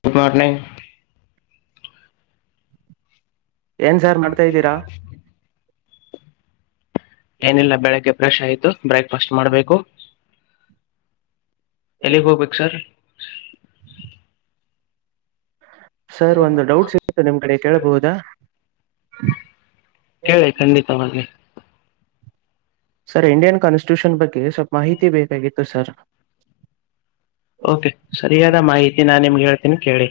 Good morning, ಏನ್ sir ಮಾಡ್ತದೀರಾ... ಏನಿಲ್ಲ ಬೆಳಿಗ್ಗೆ ಬ್ರೆಶ್ ಆಯ್ತು. ಬ್ರೇಕ್ಫಾಸ್ಟ್ ಮಾಡ್ಬೇಕು. ಎಲ್ಲಿಗಿ ಹೋಗಬೇಕ್ ಸರ್, ಸರ್, ಒಂದು ಡೌಟ್ಸ್ ಇತ್ತನಿಮ್ ಕಡೆ ಕೇಳಬಹುದಾ...? ಕೇಳಿ ಖಂಡಿತವಾಗಿ ಸರ್, ಇಂಡಿಯನ್ ಕಾನ್ಸ್ಟಿಟ್ಯೂಷನ್ ಬಗ್ಗೆ ಸ್ವಲ್ಪ ಮಾಹಿತಿ ಬೇಕಾಗಿತ್ತು ಸರ್. ಓಕೆ ಸರಿಯಾದ ಮಾಹಿತಿ ನಾನ್ ನಿಮ್ಗೆ ಹೇಳ್ತೀನಿ ಕೇಳಿ.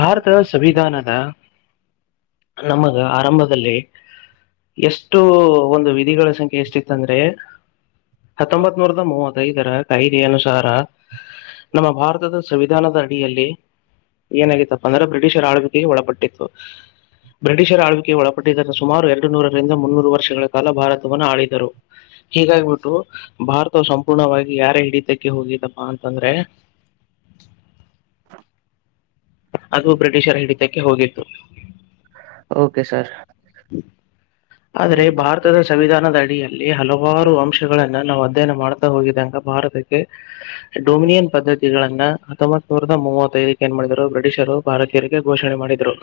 ಭಾರತದ ಸಂವಿಧಾನದ ನಮಗ ಆರಂಭದಲ್ಲಿ ಎಷ್ಟು ಒಂದು ವಿಧಿಗಳ ಸಂಖ್ಯೆ ಎಷ್ಟಿತ್ತಂದ್ರೆ ಹತ್ತೊಂಬತ್ ನೂರದ ಮೂವತ್ತಐದರ ಕಾಯ್ದೆಯ ಅನುಸಾರ ನಮ್ಮ ಭಾರತದ ಸಂವಿಧಾನದ ಅಡಿಯಲ್ಲಿ ಏನಾಗಿತ್ತಪ್ಪ ಅಂದ್ರೆ ಬ್ರಿಟಿಷರ ಆಳ್ವಿಕೆಗೆ ಒಳಪಟ್ಟಿತ್ತು ಬ್ರಿಷರ್ ಆಳ್ವಿಕೆಯೆಗೆಳಪಟ್ಟಿದ್ದ ಸುಮಾರು ಎರಡು ನೂರರಿಂದ ಮುನ್ನೂರು ವರ್ಷಗಳ ಕಾಲ ಭಾರತವನ್ನು ಆಳಿದರು ಹೀಗಾಗಿಬಿಟ್ಟು ಭಾರತ ಸಂಪೂರ್ಣವಾಗಿ ಯಾರ ಹಿಡಿತಕ್ಕೆ ಹೋಗಿದ್ದಪ್ಪಾ ಅಂತಂದ್ರೆ ಅದು ಬ್ರಿಟಿಷರ್ ಹಿಡಿಕ ಕ ಹೋಗಿತ್ತು ಓಕೆ ಸರ್ ಆದ್ರೆ ಭಾರತದ ಸಂವಿಧಾನದ ಅಡಿಯಲ್ಲಿ ಹಲವಾರು ಅಂಶಗಳನ್ನ ನಾವು ಅಧ್ಯಯನ ಮಾಡತ ಹೋಗಿದಂಗ ಭಾರತಕ್ಕೆ ಡೊಮಿನಿಯನ್ ಪದ್ಧತಿಗಳನ್ನ ಹತ್ತೊಂಬ ಸಾವಿರದ ಮೂವತ್ತೈದಕ್ಕೆ ನ್ ಮಾಡರು ಬ್ರಿಟಿಷರು ಭಾರತೀಯರಿಗೆ ಘೋಷಣೆ ಮಾಡಿದರು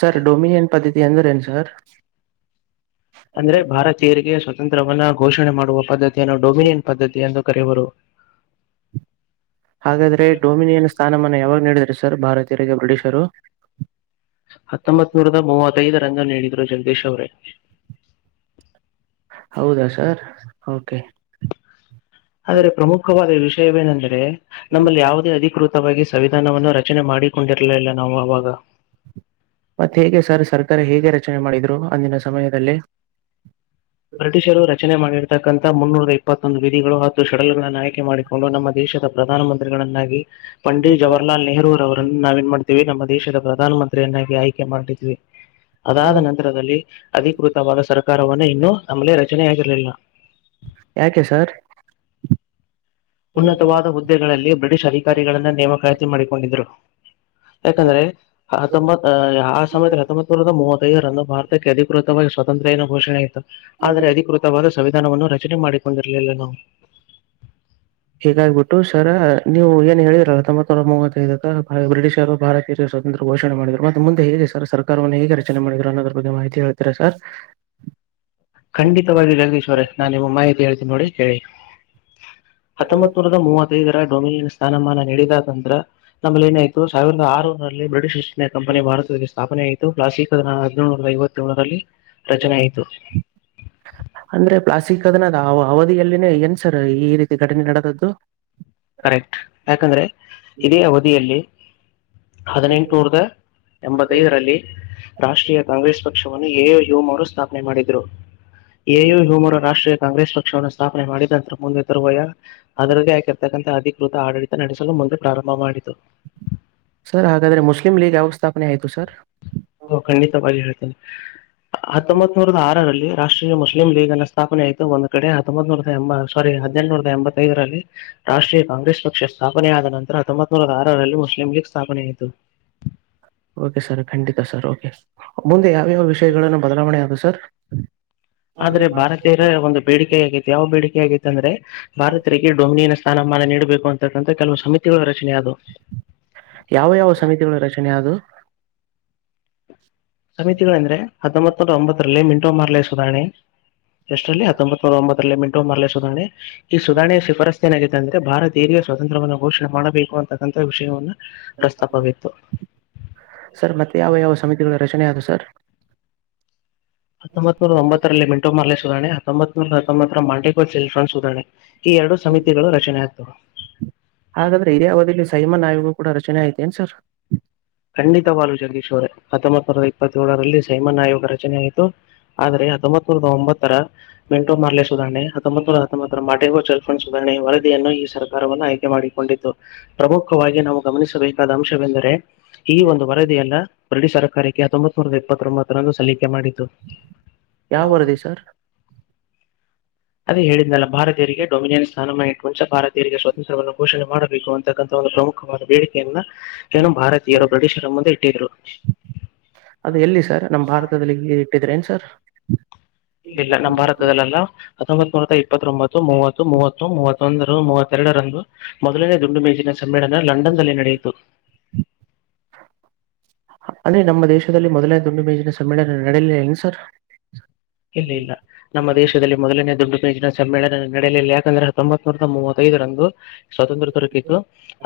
ಸರ್ ಡೊಮಿನಿಯನ್ ಪದ್ಧತಿ ಅಂದರುನು ಸರ್ ಅಂದ್ರೆ ಭಾರತೀಯರಿಗೆ ಸ್ವಾತಂತ್ರವನ್ನ ಘೋಷಣೆ ಮಾಡುವ ಪದ್ಧತಿಯನ್ನು ಡೊಮಿನಿಯನ್ ಪದ್ಧತಿ ಎಂದು ಕರೆಯುವರು ಹಾಗಾದ್ರೆ ಡೊಮಿನಿಯನ್ ಸ್ಥಾನಮಾನ ಯಾವಾಗ ನೀಡಿದ್ರ ಸರ್ ಭಾರತೀಯರಿಗೆ ಬ್ರಿಟಿಷರು ಹತ್ತೊಂಬತ್ ನೂರದ ಮೂವತ್ತೈದು ರನ್ ನೀ ಇದು ಜಗದೀಶ್ ಅವರೇ ಹೌದಾ ಸರ್ ಓಕೆ ಆದರೆ ಪ್ರಮುಖವಾದ ವಿಷಯವೇನೆಂದ್ರೆ ನಮ್ಮಲ್ಲಿ ಯಾವುದೇ ಅಧಿಕೃತಿ ಸಂವಿಧಾನವನ್ನು ರಚನೆ ಮಾಡಿಕೊಂಡಿರ್ಲಲಿಲ್ಲ ನಾವು ಅವಾಗ ಮತ್ತ್ತತ್ ಹೇಗೆ ಸರ್ ಸರ್ ತರ ಹೇಗೆ ರಚನೆ ಮಾಡಿದ್ರು ಅಂದಿನ ಸಮಯದಲ್ಲಿ ಬ್ರಿಟಿಷರು ರಚನೆ ಮಾಡಿರೆ ಇರ್ತಕ್ಕಂತಥ ಮುನ್ನೂರ ಇಪ್ಪತ್ತೊಂದು ವಿಧಿಗಳು ಹಾಗೂ ಶಡಲ್ ಗಳನ್ನು ಆಯ್ಕೆ ಮಾಡಿಕೊಂಡು ನಮ್ಮ ದೇಶದ ಪ್ರಧಾನಮಂತ್ರಿಗಳನ್ನಾಗಿ ಪಂಡಿತ್ ಜವಾಹರ್ಲಾಲ್ ನೆಹರುೂ ಅವರನ್ನ ನಾವ ಏನ್ ಮಾಡ್ತೀವಿ ನಮ್ಮ ದೇಶದ ಪ್ರಧಾನಮಂತ್ರಿ ಪ್ರೇನಾಗಿ ಆಯ್ಕೆ ಮಾಡಿದ್ವಿ ಅದಾದ ನಂತರದಲ್ಲಿ ಅಧಿಕೃತವಾದ ಸರ್ಕಾರ ಕಾರವನ್ನು ಇನ್ನು ನಮ್ಮಳೇ ರಚನೆ ಆಕರಲಲ್ಲ ಯಾಕೆ ಸರ್ ಉನ್ನತವಾದ ಹುದ್ದೆಗಳಲ್ಲಿ ಬ್ರಿಟಿಷ್ ಅಧಿಕಾರಿಗಳನ್ನ ನೇಮಕಾತಿ ಮಾಡಿಕೊಂಡಿದ್ರು ಯಾಕಂದ್ರೆ ಹತ್ತೊಂಬತ್ ಅ ಆ ಸಮಯ ಹತ್ತೊಂಬತ್ ನೂರದ ಮೂವತ್ತು ಕ ಅ ಭಾರತ ಕೇಕೃ ಸ್ವಾತಂತ್ರ ಏನ ಘೋಷಣೆ ಆಯಿತು ಆದ್ರರೆ ಅಧಿಕೃತವಾದ ಸಂವಿಧಾನವನ್ನು ರಚನೆ ಮಾಡಿಕೊಂಡಿರಲಿಲ್ಲ ನಾವು ಹೀಗಾಗ್ಬಿಟ್ಟು ಸರ ನೀವು ಏನು ಹೇಳಿದಿರಲ್ಲ ತೊಂಬತ್ನೂರ ಮೂವತ್ತ್ತೈದ ಬ್ರಿಟಿಷರು ಭಾರತೀಯರಿಗೆ ಸ್ವಾತಂತ್ರ್ಯ ಘೋಷಣೆ ಮಾಡಿದ್ರು ಮತ್ತೆ ಮುಂದೆ ಹೇಗೆ ಸರ್ ಸರ್ಕಾರವನ್ನು ಹೇಗೆ ರಚನೆ ಮಾಡಿದ್ರು ಅನ್ನೋದ್ರ ಬಗ್ಗೆ ಮಾಹಿತಿ ಹೇಳ್ತೀರಾ ಸರ್ ಖಂಡಿತವಾಗಿ ಜಗದೀಶ್ ಅವರೇ ನಾ ನಿಮ್ಮ ಮಾಹಿತಿ ಹೇಳ್ತೀನಿ ನೋಡಿ ಹೇಳಿ ಹತ್ತೊಂಬತ್ ನೂರದ ಮೂವತ್ತೈದರ ಸ್ಥಾನಮಾನ ನೀಡಿದ ಅ್ರ ನಮ್ಮೇಲ್ಲಿ ಏತ ಸಾವಿರದ ಆರುರಲ್ಲಿ ಬ್ರಿಟಿಷ್ಸ್ ಇಂಡಿಯ ಕಂಪನಿ ಭಾರತದ ಸ್ಥಾಪನೆ ಪ್ರಸ್ತುತ ಹದಿನೇಳುನೂರ ಐವತ್ತೇಳರಲ್ಲಿ ರಚನೆ ಆಯ್ತು ಅಂದ್ರೆ ಪ್ಲಾಸಿಕ್ ಅದನದ ಅವಧಿಯಲ್ಲಿನೇ ಏನ್ ಸರ್ ಈ ರೀತಿ ಘಟನೆ ನಡೆದದ್ದು ಕರೆಕ್ಟ್ ಯಾಕಂದ್ರೆ ಇದೇ ಅವಧಿಯಲ್ಲಿ ಹದಿನೆಂಟನೂರದ ಎಂಬತ್ತೈದರಲ್ಲಿ ರಾಷ್ಟ್ರೀಯ ಕಾಂಗ್ರೆಸ್ ಪಕ್ಷವನ್ನು ಎ ಏ ಯೋಮ ಅವರು ಸ್ಥಾಪನೆ ಮಾಡಿದ್ರು ಎ ಏ ತೋಳ ರವರು ರಾಷ್ಟ್ರೀಯ ಕಾಂಗ್ರೆಸ್ ಪಕ್ಷ ಪಕ್ಷವನ್ನು ಸ್ಥಾಪನೆ ಮಾಡಿದ ನಂತರ ಮುಂದೆ ತರುವಯ ಅದ್ರದೇ ಹಾಕಿ ಅಧಿಕೃತ ಆಡಳಿತ ನಡೆಸಲು ಮುಂದೆ ಪ್ರಾರಂಭ ಮಾಡಿತು ಸರ್ ಹಾಗಾದ್ರೆ ಮುಸ್ಲಿಮಂ ಲೀಗ್ ಯಾವ ಸ್ಥಾಪನೆ ಆಯ್ತು ಸರ್ ಹಓ ಖಂಡಿತವಾಗಿ ಹೇಳ್ತೇನೆ ಹತ್ತೊಂಬತನೂರ್ ಆರಲ್ಲಿ ರಾಷ್ಟ್ರೀಯ ಮುಸ್ಲಿಂ ಲೀಗ್ ಅಲ್ಲ ಸ್ಥಾಪನೆ ಆಯ್ತ ಒಂದ್ ಕಡೆ ಹೊಂಬತ್ನೂರ ಎಂಬ ಸಾರಿ ಹದಿನೆಂಟನೂರದ ಎಂಬತ್ತೈದರಲ್ಲಿ ರಾಷ್ಟ್ರೀಯ ಕಾಂಗ್ರೆಸ್ ಪಕ್ಷ ಸ್ಥಾಪನೆಯ ಆದ ನಂತರ ಹತ್ತೊಂಬತ್ತು ನೂರ ಆರರಲ್ಲಿ ಮುಸ್ಲಿಂ ಲೀಗ್ ಸ್ಥಾಪನೆ ಆಯ್ತು ಓಕೆ ಸರ್ ಖಂಡಿತಾ ಸರ್ ಓಕೆ ಮುಂದೆ ಯಾವ್ಯಾವ ವಿಷಯಗಳನ್ನು ಬದಲಾವಣೆ ಆಗುತ್ತ ಸರ್ ಆದ್ರೆ ಭಾರತೀರ ಒಂದು ಬೇಡಿಕೆ ಆಗೈತಿ ಯಾವ ಬೇಡಿಕೆ ಹೇಗೈತ್ತ ಅಂದ್ರೆ ಭಾರತರಿಗೆ ಡೊಮಿನಿಯನ್ ಸ್ಥಾನಮಾನ ನೀಡುವ ಬೇಕು ಅಂತಕ್ಕಂಥ ಕೆಲವು ಸಮಿತಿಗಳ ರಚನೆ ಅದು ಯಾವ ಯಾವ ಸಮಿತಿಗಳ ರಚನೆ ಅದವು ಸಮಿತಿಗಳೆಂದ್ರೆ ಹತ್ತೊಂಬತ್ತು ಒಂಬತ್ತರಲ್ಲಿ ಮಿಂಟೋ ಮಾರ್ಲೇ ಸುಧಾನಿ ಎಷ್ಟರಲ್ಲಿ ಹತ್ತೊಂಬತ್ ನೂರ ಒಂಬತ್ತರಲ್ಲಿ ಮಿಂಟೊ ಮಾರ್ಲೆ ಸುಧಾರಣೆ ಈ ಸುಧಣೆ ಶಿಫಾರಸ್ ಏನಾಗಿತ್ತು ಅಂದ್ರೆ ಭಾರತ ಧೈರ್ಯಸ್ವಾತಂತ್ರ್ಯವನ್ನು ಘೋಷಣ ಮಾಡಬೇಕು ಅಂತಕ್ಕಂತಹ ವಿಷಯವನ್ನು ಸರ್ ಮತ್ತೆ ಯಾವ ಯಾವ ಸಮಿತಿಗಳ ರಚನೆ ಅದುವು ಸರ್ [unintelligible] ಹತೊಂಬತು ನೂರ ತೊಂಬತ್ತರಲ್ಲಿ ಮೆಂಟೊ ಮಾರ್ಲೆ ಸುಧಾರಣೆ ಹತೊಂಬತ್ ನೂರ ಹತ್ತೊಂಬತ್ತು [unintelligible] ಸುಧಾರಣೆ ಈ ಎರಡು ಸಮಿತಿಗಳು ರಚನೆ ಆಗ್ತವೆ ಹಾಗಾದರೆ ಇದ ಅವಧಿಯಲ್ಲಿ ಸೈಮನ್ ಆಯಿಗೂ ಕೂಡ ಚೆನ್ನ ಐತೆ ಏನ್ ಸರ್ ಖಂಡಿತವಾಗಲೂ ಜಗದೀಶ್ ಅವರೇ ಹತ್ತೊಂಬತ್ ಸಾವಿರದ ಇಪ್ಪತ್ತಏಳರಲ್ಲಿ ಸೈಮನ್ ಆಯೋಗ ರಚನೆಯಾಯಿತು ಆದರೆ ಹತ್ತೊಂಬತ್ ಸಾವರದ ಒಂಬತ್ತರ ಮೆಂಟೋ ಮಾರ್ಲೆ ಸುಧಾರಣೆ ಹತ್ತೊಂಬತ್ ಸಾವಿರದ ಹತ್ತೊಂಬತ್ತರ ಮಾಟೆಗೋ ಚೆಲ್ಫಂಡ್ ಸುಧಾರಣೆ ವರದಿಯನ್ನು ಈ ಸರ್ಕಾರವನ್ನ ಆಯ್ಕೆ ಮಾಡಿಕೊಂಡಿು ಪ್ರಮುಖವಾಗಿ ನಾವು ಗಮನಿಸಬೇಕಾದ ಅಂಶವೆಂದರೆ ಈ ಒಂದು ವರದಿ ಅಲ್ಲ ಗರಡಿ ಸರ್ಕಾರಕ್ಕೆ ಹತ್ತೊಂಬತ್ನೂರ ಎಪ್ಪತ್ತೊಂಬತ್ತರಂದು ಸಲ್ಲಿಕೆ ಮಾಡ ಯ ವರ್ದಿ ಸರ್ ಅದೇ ಹೇಳಿದಲ್ಲ ಭಾರತೀಯರಿಗೆ ಡೊಮಿನಿಯನ್ ಸ್ಥಾನಮ ಇಟ್ಟು ಮುಂಚ ಭಾರತೀಯರಿಗೆ ಸ್ವಾತಂತ್ರ್ಯವನ್ನು ಘೋಷಣೆ ಮಾಡಬೇಕು ಅಂತಕ್ಕಂಥ ಒಂದು ಪ್ರಮುಖವಾದ ಬೇಡಿಕೆಯನ್ನ ಏನು ಭಾರತೀಯರು ಬ್ರಿಟಿಷರ ಮುಂದೆ ಇಟ್ಟಿದರು ಇದ್ರೆ ನ್ ಸರ್ ಇಲ್ಲ ಇಲ್ಲ ನಮ್ಮ್ ಭಾರತದಲ್ಲೆಲ್ಲ ಹತ್ತೊಂಬತ್ ನೂರ ಇಪ್ಪತ್ತೊಂಬತ್ತು ಮೂವತ್ತು ಮೂವತ್ತು ಮೂವತ್ತು ಬಂದರು ಮೂವತ್ತೆರಡರಂದು ಮೊದಲನೇ ದುಂಡು ಮೇಜಿನ ಸಮ್ಮೇಳನ ಲಂಡನ್ಲ್ಲಿ ನಡೆಯಿತು ಅಂದರಿ ನಮ್ಮ ದೇಶದಲ್ಲಿ ಮೊದಲೇ ದುಂಡು ಮೇಜಿನ ಸಮ್ಮೇಳನ ನಡೆಯಲಿಲ್ಲ ಇನು ಸರ್ ಇಲ್ಲ ಇಲ್ಲ ನಮ್ಮ ದೇಶದಲ್ಲಿ ಮೊದಲನೇ ದುಡ್ಡು ಮೇಜಿನ ಸಮ್ಮೇಳನ ನಡೆಯಲಿ ಯಾಕಂದ್ರೆ ಹಾತೊಂಬತು ವರ್ಷ ಮೂವತ್ತೈದರಂದು ಸ್ವಾತಂತ್ರ್ಯ ತೊರ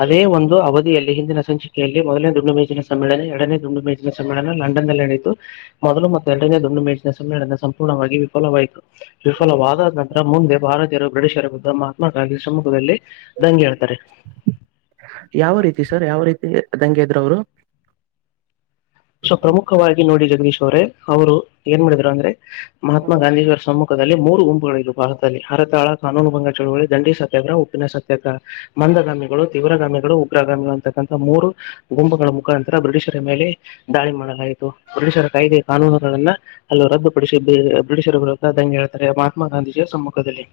ಅದೇ ಒಂದು ಅವಧಿಯಲ್ಲಿ ಹಿಂದಿನ ಸಂಚಿಕ ಲ್ಲಿ ಮೊದನೇ ದುಂಡು ಮೇಜಿನ ಸಮ್ಮೇಳನ ಎರಡನೇ ದುಂಡು ಮೇಜಿನ ಸಮ್ಮೇಳನ ಲಂಡನ್ ನಡಿತು ಮೊದಲು ಮತ್ತು ಎರಡನ ದುಂಡು ಮೇಜಿನ ಸಮ್ಮೇಳನ ಪೂರ್ಣವಾಗಿ ವಿಫಲವಾಯಿತು ವಿಫಲವಾದ ನಂತರ ಮುಂದೆ ಭಾರತೀಯರು ಬ್ರಿಟಿಷರ ಬುದ್ಧ ಮಹಾತ್ಮ ಗಾಂಧಿ ಸಮ್ಮುಖದಲ್ಲಿ ದಂಗೆ ಹೇಳ್ತಾರೆ ಯಾವ ರೀತಿ ಸರ್ ಯಾವ ರೀತಿ ದಂಗೆ ಎದ್ರು ಅವರು ಸೊ ಪ್ರಮುಖವಾಗಿ ನೋಡಿ ಜಗದೀಶ್ ಅವ್ರೆ ಅವರು ಏನ್ ಮಾಡಿದ್ರು ಅಂದ್ರೆ ಮಹಾತ್ಮ ಗಾಂಧಿವರ ಸಮ್ಮುಖದಲ್ಲಿ ಮೂರು ಗಂಪುಗಳುರು ಭಾರತದಲ್ಲಿ ಹರತಾಳ ಕಾನೂನು ಭಂಗ ಚಳುವಳಿ ದಂಡಿ ಸತ್ಯಾಗ್ರಹ ಉಪ್ಪಿನ ಸತ್ಯಾಗ್ರಹ. ಮಂದಧಾಮಿಗಳು. ತೀವ್ರಗಾಮಿಗಳು ಉಗ್ರಗಾಮಿಗಳು ಅಂತಕ್ಕಂತಹ ಮೂರು ಗುಂಬಗಳ ಮುಖಾಂತರ ಬ್ರಿಟಿಷರ ಮೇಲೆ. ದಾಳಿ ಮಾಡಕ್ ಆಯ್ತು. ಪೊರುೀಷರ ಕಾಯ್ದೆ ಕಾನೂನುಗಳನ್ನ. ಅಲ್ಲ ರದ್ದುಪಡಿಸಿ ಬ್ರಿಟಿಷರು ವಿರುದ್ದ್ದಂಗೆ ಹೇಳ್ತಾರೆ ಮಹಾತ್ಮ ಗಾಂಧೀಜಿಯ ಸಮ್ಮುಖದಲ್ಲಿ.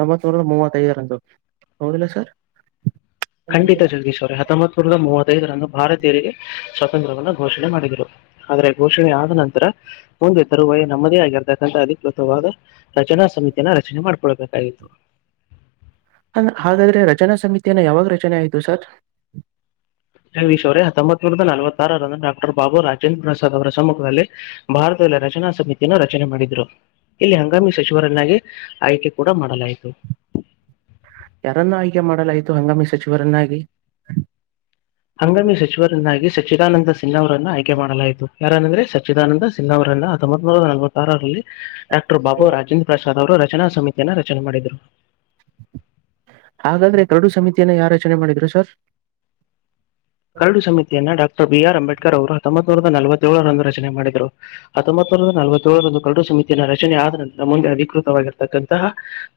ತೊಂಬತ್ ನೂರ ಮೂವತ್ತೈದರಂದು ಹೌದಿಲ್ಲ ಸರ್. ಖಂಡಿತ ಜಗದಶ್ ಅವರ್ ಹೊಂಬತ್ೂರದ ಮೂವತ್ತೈದರ. ಭಾರತೀಯರಿಗೆ ಸ್ವಾತಂತ್ರವನ್ನ ಘೋಷಣೆ ಮಾಡಿದರು ಆದ್ರೆ. ಘೋಷಣೆ ಆದ ನಂತರ. ಮುಂದೆ ತರುವ ನಮ್ಮದೇ ಆಗಿರ್ತಕ್ಕಂಥ ಅಧಿಕೃತವಾದ ರಚನಾ ಸಮಿತಿಯನ್ನ ರಚನೆ ಮಾಡ್ಕೊಳ್ಬೇಕಾಗಿತ್ತು. ನ ಯಾವಾಗ ರಚನೆ ಆಯ್ತು ಸರ್. ್ವರ ಹೊಂಬತ್ತೂರಂದ ನಲವತ್ತಾ. ರ್ಾಬು ರಾಜೇಂದ್ರ ಅವರ ಸಮ್ಮುಖದಲ್ಲಿ ಭಾರತದಲ್ಲಿ ರಚನಾ ಸಮಿತಿಯನ್ನು ರಚನೆ ಮಾಡಿದ್ರು. ಇಲ್ಲಿ ಹಂಗಾಮಿ ಸಚಿವರನ್ನಾಗಿ ಆಯ್ಕೆ. ಕೂಡ ಮಾಡಲಾಯ್ತು. ಯಾರನ್ನ ಆಯ್ಕೆ ಮಾಡಲಾಯ್ತು ಹಂಗಾಮಿ ಸಚಿವರನ್ನಾಗಿ. ಹಂಗಾಮಿ ಸಚಿವರನ್ನಾಗಿ ಸಚ್ಚಿದಾನಂದ ಸಿನ್ಹಾ ಅವರನ್ನ ಆಯ್ಕೆ ಮಾಡಲಾಯಿತು ಯಾರನಂದ್ರೆ ಸಚ್ಚಿದಾನಂದ. ಸಿನ್ನ ಅವರ ಹೊತ್ತೊಂಬತ್ ನೂರಾ ನಲವತ್ತಾರರಲ್ಲಿ. ಡಾಕ್ಟರ್ ಬಾಬು ರಾಜೇಂದ್ರ ಪ್ರಸಾದ್ ಅವರು ರ. ರಚನಾ ಸಮಿತಿಯನ್ನು ರಚನೆ ಮಾಡಿದರು. ಹಾಗಾದ್ರೆ ಕರಡು ಸಮಿತಿಯನ್ನ ಯಾವ ರಚನೆ ಮಾಡಿದ್ರು ಸರ್. ಕರಡು ಸಮಿತಿಯನ್ನ ಡಾ. ರ್ ಬಿ ಆರ್ ಅಂಬೇಡ್ರ್ ಅವರು ಹತ್ತೊಂಬತ್ೂರ ನಲವತ್ತ ೇಳಳರಂದು ರಚನೆ ಮಾಡಿದರುರು ಹತ್ತೊಂಬತ್ೂರ ನಲವತ್ತೇಳಳರಂದು ಕಡು ಸಮಿತಿಯ ರಚನೆ ಆದ ನಂತರ ಮುಂದೆ ಅಧಿಕೃತವಾಗಿರತಕ್ಕಂತಹ.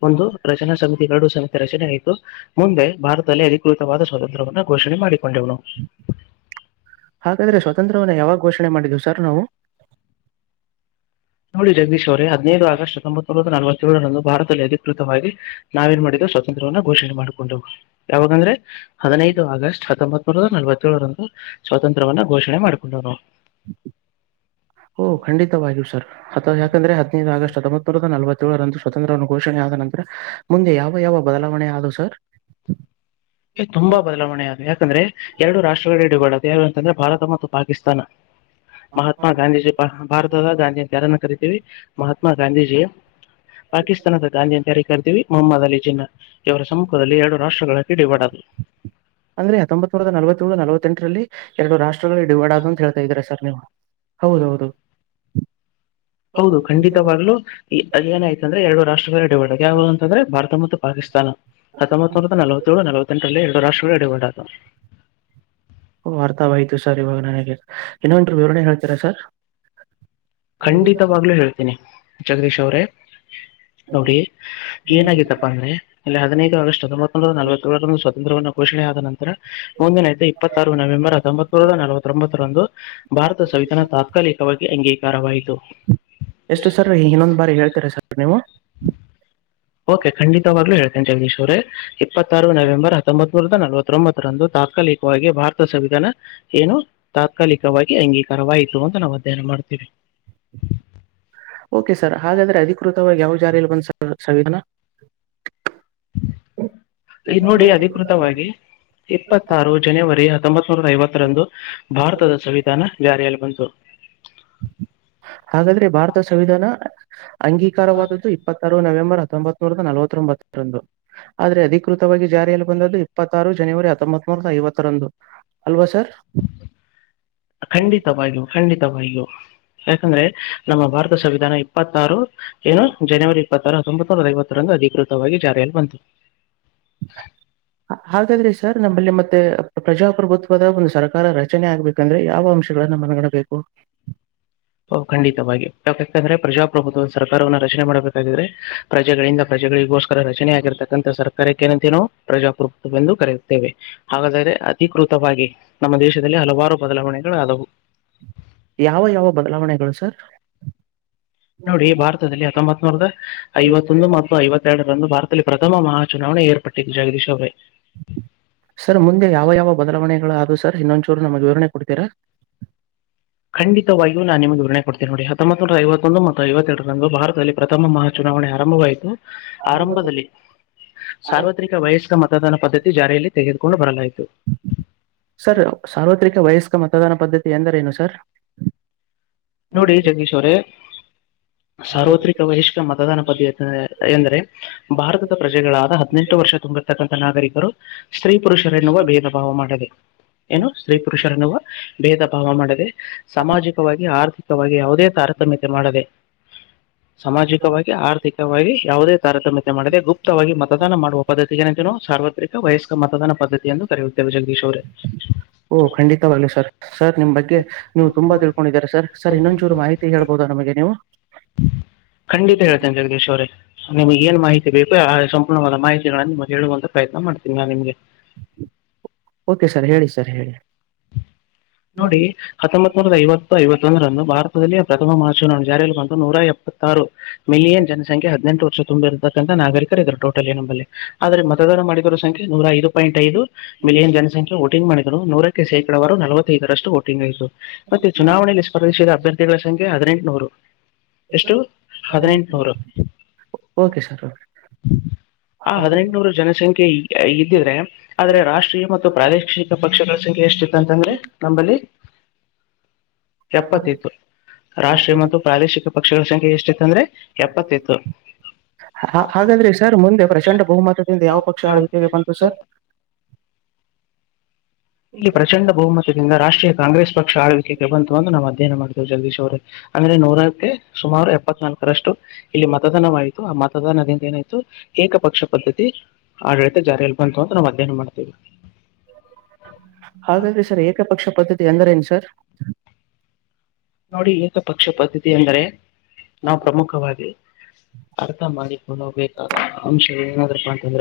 ಒಂದು ರಚನಾ ಸಮಿತಿ ಎರಡು ಸಮಿತಿ. ತರೆ ಆಯಿತು. ಮುಂದೆ ಭಾರತದಲ್ಲಿ ಅದ. ೃತವ ಸ್ವಾತಂತ್ರ್ಯವನ್ನು ಘೋಷಣೆ ಮಾಡಿಕೊಂಡ. ಹಾಗಾದ್ರೆ ಸ್ವತಂತ್ರವನ್ನ ಯಾವಾಗ ಘೋಷಣೆ ಮಾಡಿದು. ಸರ್ ನಾವು. ನೋಡಿ ಜಗದೀಶ್ ಅವ್ರ ಹದಿನೈದು ಆಗಸ್ಟ್ ತೊಂಬತ್ತತ್. ನಲವತ್ತೇಳರಂದು ಭಾರತದಲ್ಲಿ ಅಧಿಕೃತವಾಗಿ. ನಾವೇನ್ ಮಾಡಿದ್ದು ಸ್ವಾತಂತ್ರ್ಯವನ್ನ. ಘೋಷಣೆ ಮಾಡ್ಕೊಂಡ ಯಾವಾಗಂದ್ರೆ. ಹದಿನೈದು ಆಗಸ್ಟ್ ಹತ್ತೊಂಬತ್ತನೂರರ ನಲವತ್ತೇಳಳರಂದು. ಹ ಸ್ವಾತಂತ್ರವನ್ನ ಘೋಷಣೆ ಮಾಡಕೊಂಡವ ನಾವು ಓ ಖಂಡಿತವಾಗಿಯೂ ಸರ್ ಅಥವಾ ಯಾಕಂದ್ರೆ ಹದ್ಿನೈದು ಆಗಸ್ಟ್ ಹದೊಂಬತ್ ನೂರ ನಲವತ್ತೇಳರಂದು ಸ್ವತಂತ್ರ್ಯವನ್ನು ಘೋಷಣೆ ಆದ ನಂತರ ಮುಂದೆ ಯಾವ ಯಾವ ಬದಲಾವಣೆ ಆದವು ಸರ್ ತುಂಬಾ ಬದಲಾವಣೆ ಅದು ಯಾಕಂದ್ರೆ ಎರಡು ರಾಷ್ಟ್ರಗಳ ಡಿವೈಡ್ ಆದ ಅಂದ್ರೆ ಭಾರತ ಮತ್ತು ಪಾಕಿಸ್ತಾನ ಮಹಾತ್ಮಾ ಗಾಂಧಿ ಜಿ ಭಾರತ ಗಾಂಧಿ ಜಾರನ್ನ ಕರಿತೀವಿ ಮಹಾತ್ಮ ಗಾಂಧೀಜಿ ಪಾಕಿಸ್ತಾನದ ಗಾಂಧಿಯಂತ ಕರ್ತೀವಿ ಮೊಹಮ್ಮ್ ಅಲಿ ಜೀನ್ನಾ ಇವರ ಸಮ್ಮುಖದಲ್ಲಿ ಎರಡು ರಾಷ್ಟ್ರಗಳ ಇಡಿಪಡದು ಅಂದ್ರೆ ಹೊಂಬತ ನೂರದ ನವತ್ತೇಳು ನವತ್ತೆಂಟರಲ್ಲಿ ಎರಡು ರಾಷ್ಟ್ರ ಡಿವೈಡ ಆದು ಅಂತ ಹೇಳ್ತಾ ಇದೀರಾ ಸರ್ ನೀವು ಹೌದೌದು ಹೌದು ಖಂಡಿತವಾಗ್ಲು ಏನಾಯ್ತ ಅಂದ್ರೆ ಎರಡು ರಾಷ್ಟ್ರಗಳು ಡಿವೈಡ ಆದು ಯಾವ ಯಾವ ಅಂತಂದ್ರೆ ಭಾರತ ಮತ್ತು ಪಾಕಿಸ್ತಾನ ಹತ್ತೊಂಬತ್ತು ನೂರದ ನಲವತ್ತೇಳು ನಲವತ್ತೆಂಟು ಎರಡು ರಾಷ್ಟ್ರಗಳು ಡಿವೈಡ ಆದು ವಾರ್ತಾವಾಯ್ತು ಸರ್ ಇವಾಗ ನನಗೆ ಇನ್ನನ್ರು ವಿವರಣೇನ್ ಹೇಳ್ತೀರಾ ಸರ್ ಖಂಡಿತವಾಗ್ಲುೂ ಹೇಳ್ತೀನಿ ಜಗದೀಶ್ ಅವ್ರೇ ನೋಡಿ ಏನಾಗತ್ತಪ್ಪಾ ಅಂದ್ರೆ ಇಲ್ಲಿ ಹದಿನೈದು ಆಗಸ್ಟ್ ಹೊಂಬತ್ತು ಒ ನಲವತ್ತೇಳರ ಸ್ವತಂತ್ರವ ಘೋಷಣೆಯ ಆದ ನಂತರ ಮುಂದಿನೈದು ಇಪ್ಪತ್ತಾರು ನವೆಂಬರ್ ಹತ್ತೊಂಬತ್ರ ನಲವತ್ತೊಂಬತ್ತರಂದು ಭಾರತ ಸಂವಿಧಾನ ತಾತ್ಕಾಲಿಕವಾಗಿ ಅಂಗೀಕ ಎಷ್ಟು ಸರ್ ಇನ್ನೊಂದು ಬಾರಿ ಹೇಳ್ತೀರಾ ಸರ್ ನೀವು ಓಕೆ ಖಂಡಿತವಾಗ್ಲೂ ಹೇಳ್ತಿನಿ ಜಗದೀಶ್ವರೆ ಇಪ್ಪತ್ತಾರು ನವೆಂಬರ್ ಹತ್ತೊಂಬತ್ತು ನಲವತ್ತೊಂಬತ್ತರಂದು ತಾತ್ಕಾಲಿಕವಾಗಿ ಭಾರತ ಸಂವಿಧಾನ ಏನು ತಾತ್ಕಾಲಿಕವಾಗಿ ಅಂಗೀ ತರವಾಯ್ತು ಮ ನಾವವು ಅಧ್ಯಯನ ಮಾಡ್ತೀವಿ ಓಕೆ ಸರ್ ಹಾಗಾದ್ರೆ ಅಧಿಕೃತ ಯಾವ ಜಾರ ಬಂದ ಸವಿಧಾನ ಈ ನೋಡಿ ಅಧಿಕೃತವಾಗಿ ಇಪ್ಪತ್ತಾರು ಜನವರಿ ಹತ್ತೊಂಬತ್ತು ಸಾವಿರದ ಐವತ್ತರಂದು ಭಾರತದ ಸಂವಿಧಾನ ಜಾರಿಯಲ್ಲಿ ಬಂತು ಹಾಗಾದ್ರೆ ಭಾರತ ಸಂವಿಧಾನ ಅಂಗೀಕಾರವಾದದ್ದು ಇಪ್ಪತ್ತಾರು ನವೆಂಬರ್ ಹತ್ತೊಂಬತನೂರ ನಲವತ್ತೊಂಬತ್ತರಂದು ಆದ್ರೆ ಅಧಿಕೃತವಾಗಿ ಜಾರಿಯಲ್ಲಿ ಬಂದು ಇಪ್ಪತ್ತಾರು ಜನವರಿ ಹತ್ತೊಂಬತ್ನೂರ ಐವತ್ತರಂದು ಅಲ್ವಾ ಸರ್ ಖಂಡಿತವಾಗಿಯೂ ಖಂಡಿತವಾಗಿಯೂ ಯಾಕಂದ್ರೆ ನಮ್ಮ ಭಾರತ ಸಂವಿಧಾನ ಇಪ್ಪತ್ತಾರು ಏನು ಜನವರಿ ಇಪ್ಪತ್ತಾರು ಹೊಂಬತ್ತು ಸಾವರದ ಐವತ್ತರಂದು ಅಧಿಕೃತ ವಾಗಿ ಜಾರ ಎಲ್ಲಿ ಬಂತು ಹಾ- ಹಾಗಾದ್ರೆ ಸರ್ ನಮ್ಮಲ್ಲಿ ಮತ್ತೆ ಪ್ರಜಾಪ್ರಭುತ್ವದ ಒಂದು ಸರ್ಕಾರ ರಚನೆ ಆಗ್ಬೇಕಂದ್ರೆ ಯಾವ ಅಂಶಗಳನ್ನ ಮನಗಣಬೇಕು ಖಂಡಿತವಾಗಿ ಯಾಕೆಾಂದ್ರ ಪ್ರಜಾಪ್ರಭುತ್ವ ಸರ್ಕಾರವವನ್ನು ರಚನೆ ಮಾಡಬೇಕಾಗಿದ್ರೆ ಪ್ರಜೆಗಳಿಂದ ಪ್ರಜೆಗಳಿಗೋಸ್ಕರ ರಚನೆ ಆಗಿರ್ತಕ್ಕಂಥ ಸರ್ಕಾರಕ್ಕೇನಂತೆ ನಾವು ಪ್ರಜಾಪ್ರಭುತ್ವವೆಂದು ಕರೆಯುತ್ತೇವೆ ಹಾಗಾದೆ ಅಧಿಕೃತವಾಗಿ ನಮ್ಮ ದೇಶದಲ್ಲಿ ಹಲವಾರು ಬದಲಾವಣೆಗಳ ಆದವು ಯಾವ ಯಾವ ಬದಲಾವಣೆಗಳು ಸರ್ ನೋಡಿ ಭಾರತದಲ್ಲಿ ಹತ್ತೊಂಬತ್ ನೋಡ್ದ ಐವತ್ತೊಂದು ಮತ್ತು ಐವತ್ತೆರಡರಂದು ಭಾರತದಲ್ಲಿ ಪ್ರಥಮ ಮಾ ಚುನಾವಣೆ ಏರ್ ಪಟ್ಟಿ ಜಾಗ್ರ ಸೆ ಸರ್ ಮುಂದೆ ಯಾವ ಯಾವ ಬದಲಾವಣೆಗಳುಾದ ಸರ್ ಇನ್ನೊಂಚೂರು ನಮ್ಗ್ ವಿವರಣೆ ಕೊಡ್ತೀರಾ ಖಂಡಿತ ವಿಯೂ ನಾ ನಿಮ್ದುಗರಣೆ ಕೊಡ್ತೀಿ ನೋಡಿ ಹತ್ತೋಬಂತುನೂರ ಐವತ್ತೆರಡರಂದು ಭಾರತದಲ್ಲಿ ಪ್ರಥಮ ಮಹ ಚುನಾವಣೆ ಆರಂಭವಾಯಿತು ಕೊಡ್ತೀರಾ ಆರಂಭದಲ್ಲಿ ಸಾರ್ವತ್ರಿಕ ವಯಸ್ಕ ಮತದಾನ ಪದ್ಧತಿ ಜಾರಿಯಲ್ಲಿ ತೆಗೆದುಕೊಂಡು ಬರಲಾಯಿತು ಎಂದರ ಏನು ಸರ್ ನೋಡಿ ಜಗದೀಶ್ವರೇ ಸಾರ್ವತ್ರಿಕ ವಹಿಷ್ಕ ಮತದಾನ ಪದ ಎಂದರೆ ಭಾರತದ ಪ್ರಜೆಗಳಾದ ಹದಿನೆಂಟು ವರ್ಷ ತುಂಬಿರ್ತಕ್ಕಂಥ ನಾಗರಿಕರು ಸ್ತ್ರೀ ಪುರುಷರೆನ್ನುವ ಭೇದ ಭಾವ ಮಾಡದೆ ಏನು ಸ್ತ್ರೀ ಪುರುಷರೆನ್ನುವ ಭೇದ ಭಾವ ಮಾಡದೆ ಸಾಮಾಜಿಕವಾಗಿ ಆರ್ಥಿಕ ಯಾವುದೇ ತಾರತಮ್ಯ ಮಾಡದೆ ಸಾಮಾಜಿಕವಾಗಿ ಆರ್ಥಿಕವಾಗಿ ಯಾವುದೇ ತಾರತಮ್ಯತೆ ಮಾಡಿದೆ ಗುಪ್ತವಾಗಿ ಮತ್ತೆ ಮತದಾನ ಮಾಡುವ ಪದ್ಧತಿಗೆಏನಂತ ಸಾರ್ವತ್ರಿಕ ವಯಸ್ಕ ಮತದಾನ ಪದ್ಧತಿ ಎಂದು ಕರೆಯುತ್ತೇವೆ ಜಗದೀಶ್ ಅವ್ರೇ ಓ ಖಂಡಿತವಾಗ್ಲಿ ಸರ್ ಸರ್ ನಿಮ ಬಗ್ಗೆ ನೀವು ತುಂಬಾ ತಿಳ್ಕೊಂಡಿದಿದ್ದಾರೆ ಸರ್ ಸರ್ ಇನ್ನೊಚೂರು ಮಾಹಿತಿ ಹೇಳ್ಬವುದು ನಮಗೆ ನೀವು ಖಂಡಿತ ಹೇಳ್ತನೆ ಜಗದೇಶ್ ಅವರೇ ನಿಮ್ಗ್ ಏನ್ ಮಾಹಿತಿ ಬೇಕು ಸಂಪೂರ್ಣವಾದ ಮಾಹಿತಿಗಳನ್ನ ನಿಮಗೆ ಹೇಳುವಂತ ಪ್ರಯತ್ನ ಮಾಡ್ತೀನಿ ನಾನ್ ನಿಮ್ಗೆ ಓಕೆ ಸರ್ ಹೇಳಿ ಸರ್ ಹೇಳಿ ನೋಡಿ ಹತ್ತೊಂಬತ್ ನೂರದ ಐವತ್ತು ಐವತ್ತ ಅಂದ್ರಂದು ಭಾರತದಲ್ಲಿ ಪ್ರಥಮ ಮಹಾಚಿನವುನೆ ಜಾರಿಯಲ್ಲಿ ಬಂತು ನೂರ ಎಪ್ಪತ್ತಾರು ಮಿಲಿಯನ್ ಜನ ಸಂಖ್ಯೆ ಹದಿನೆಂಟು ತುಂಬಿ ಇರ್ತಕ್ಕಂತ ನಾಗರಿಕರ್ ಇದ್ರು ಟೋಟಲಿ ಈ ನಂಬಲ್ಲಿ. ಆದ್ರೆ ಮತದಾನ ಮಾಡಿದೋರ ಸಂಖ್ಯೆ ನೂರ ಐದು ಪಾಯಿಂಟ್ ಐದು ಮಿಲಿಯನ್ ಜನಸಂಖ್ಯೆ ವೋಟಿಂಗ್ ಮಾಡಿದ್ರು ನೂರ ಶೇಕಡವಾರು ನಲವತ್ತೈದರಷ್ಟು ಓಟಿಂಗ್ ಆಯಿತು. ಮತ್ತೆ ಚುನಾವಣೆಯಲ್ಲಿ ಸ್ಪರ್ಧಿಸಿದ ಅಭ್ಯ ಗಳ ಸಂಖ್ಯೆ ಹದಿನೆಂಟು ನೂರು. ಎಷ್ಟು ಹದಿನೆಂಟುನೂರು ಓಕೆ ಸರ್ ಓಕೆ. ಆ ಹದಿನೆಂಟುನೂರು ಜನಸಂಖ್ಯೆ ಇದ್ದಿದ್ರೆ ಆದ್ರೆ ರಾಷ್ಟ್ರೀಯ ಮತ್ತು ಪ್ರಾದೇಶಿಕ ಪಕ್ಷಗಳ ಸಂಖ್ಯೆ ಎಷ್ಟಿತ್ತ ಅಂತಂದ್ರೆ ನಂಬಲ್ಲಿ ಎಪ್ಪತ್ತಿತ್ತು ರಾಷ್ಟ್ರೀಯ ಮತ್ತು ಪ್ರಾದೇಶಿಕ ಪಕ್ಷಗಳ ಸಂಖ್ಯೆ ಎಷ್ಟಿತ್ತು ಅಂದ್ರೆ ಎಪ್ಪತ್ತಿತ್ತು. ಹಾಗಾದ್ರೆ ಸರ್ ಮುಂದೆ ಪ್ರಚಂಡ ಬಹುಮತದಿಂದ ಯಾವ ಪಕ್ಷ ಆಳ್ವಿಕೆಗೆ ಬಂತು ಸರ್ ಇಲ್ಲಿ ಪ್ರಚಂಡ ಬಹುಮತದಿಂದ ರಾಷ್ಟ್ರೀಯ ಕಾಂಗ್ರೆಸ್ ಪಕ್ಷ ಆಳ್ವಿಕೆಗೆ ಬಂತು ಎಂದು ನಾವು ಅಧ್ಯಯನ ಮಾಡು ವೆ ಜಗದೀಶ್ ಅವ್ರೆ ಅಂದ್ರೆ ನೂರಕ್ಕೆ ಸುಮಾರು ಎಪ್ಪತ್ ನಾಲ್ಕರಷ್ಟು ಇಲ್ಲಿ ಮತದಾನವಾಯಿತು ಆ ಮತದಾನದಿಂದ ಏನಾಯ್ತು ಏಕಪಕ್ಷ ಪದ್ಧತಿ ಆಡಳಿತ ಜಾರಿಯಲ್ ಬಂತು. ನಾವು ಮಧ್ಯಾಹ್ನ ಮಾಡ್ತೀವಿ. ಹಾಗಾದ್ರೆ ಸರ್ ಏಕಪಕ್ಷ ಪದ್ಧತಿ ಎಂದರೇನ್ ಸ ಸರ್, ನೋಡಿ ಏಕ ಪಕ್ಷ ಪದ್ದ ತಿ ಅಂದರೆ ನಾವು ಪ್ರಮುಖವಾಗಿ ಅರ್ಥ ಮಾಡಿ ನಾವ್ ಬೇಕಾದ ಅಂಶ ಏನಾದ್ರಪ್ಪ ಅಂತಂದ್ರೆ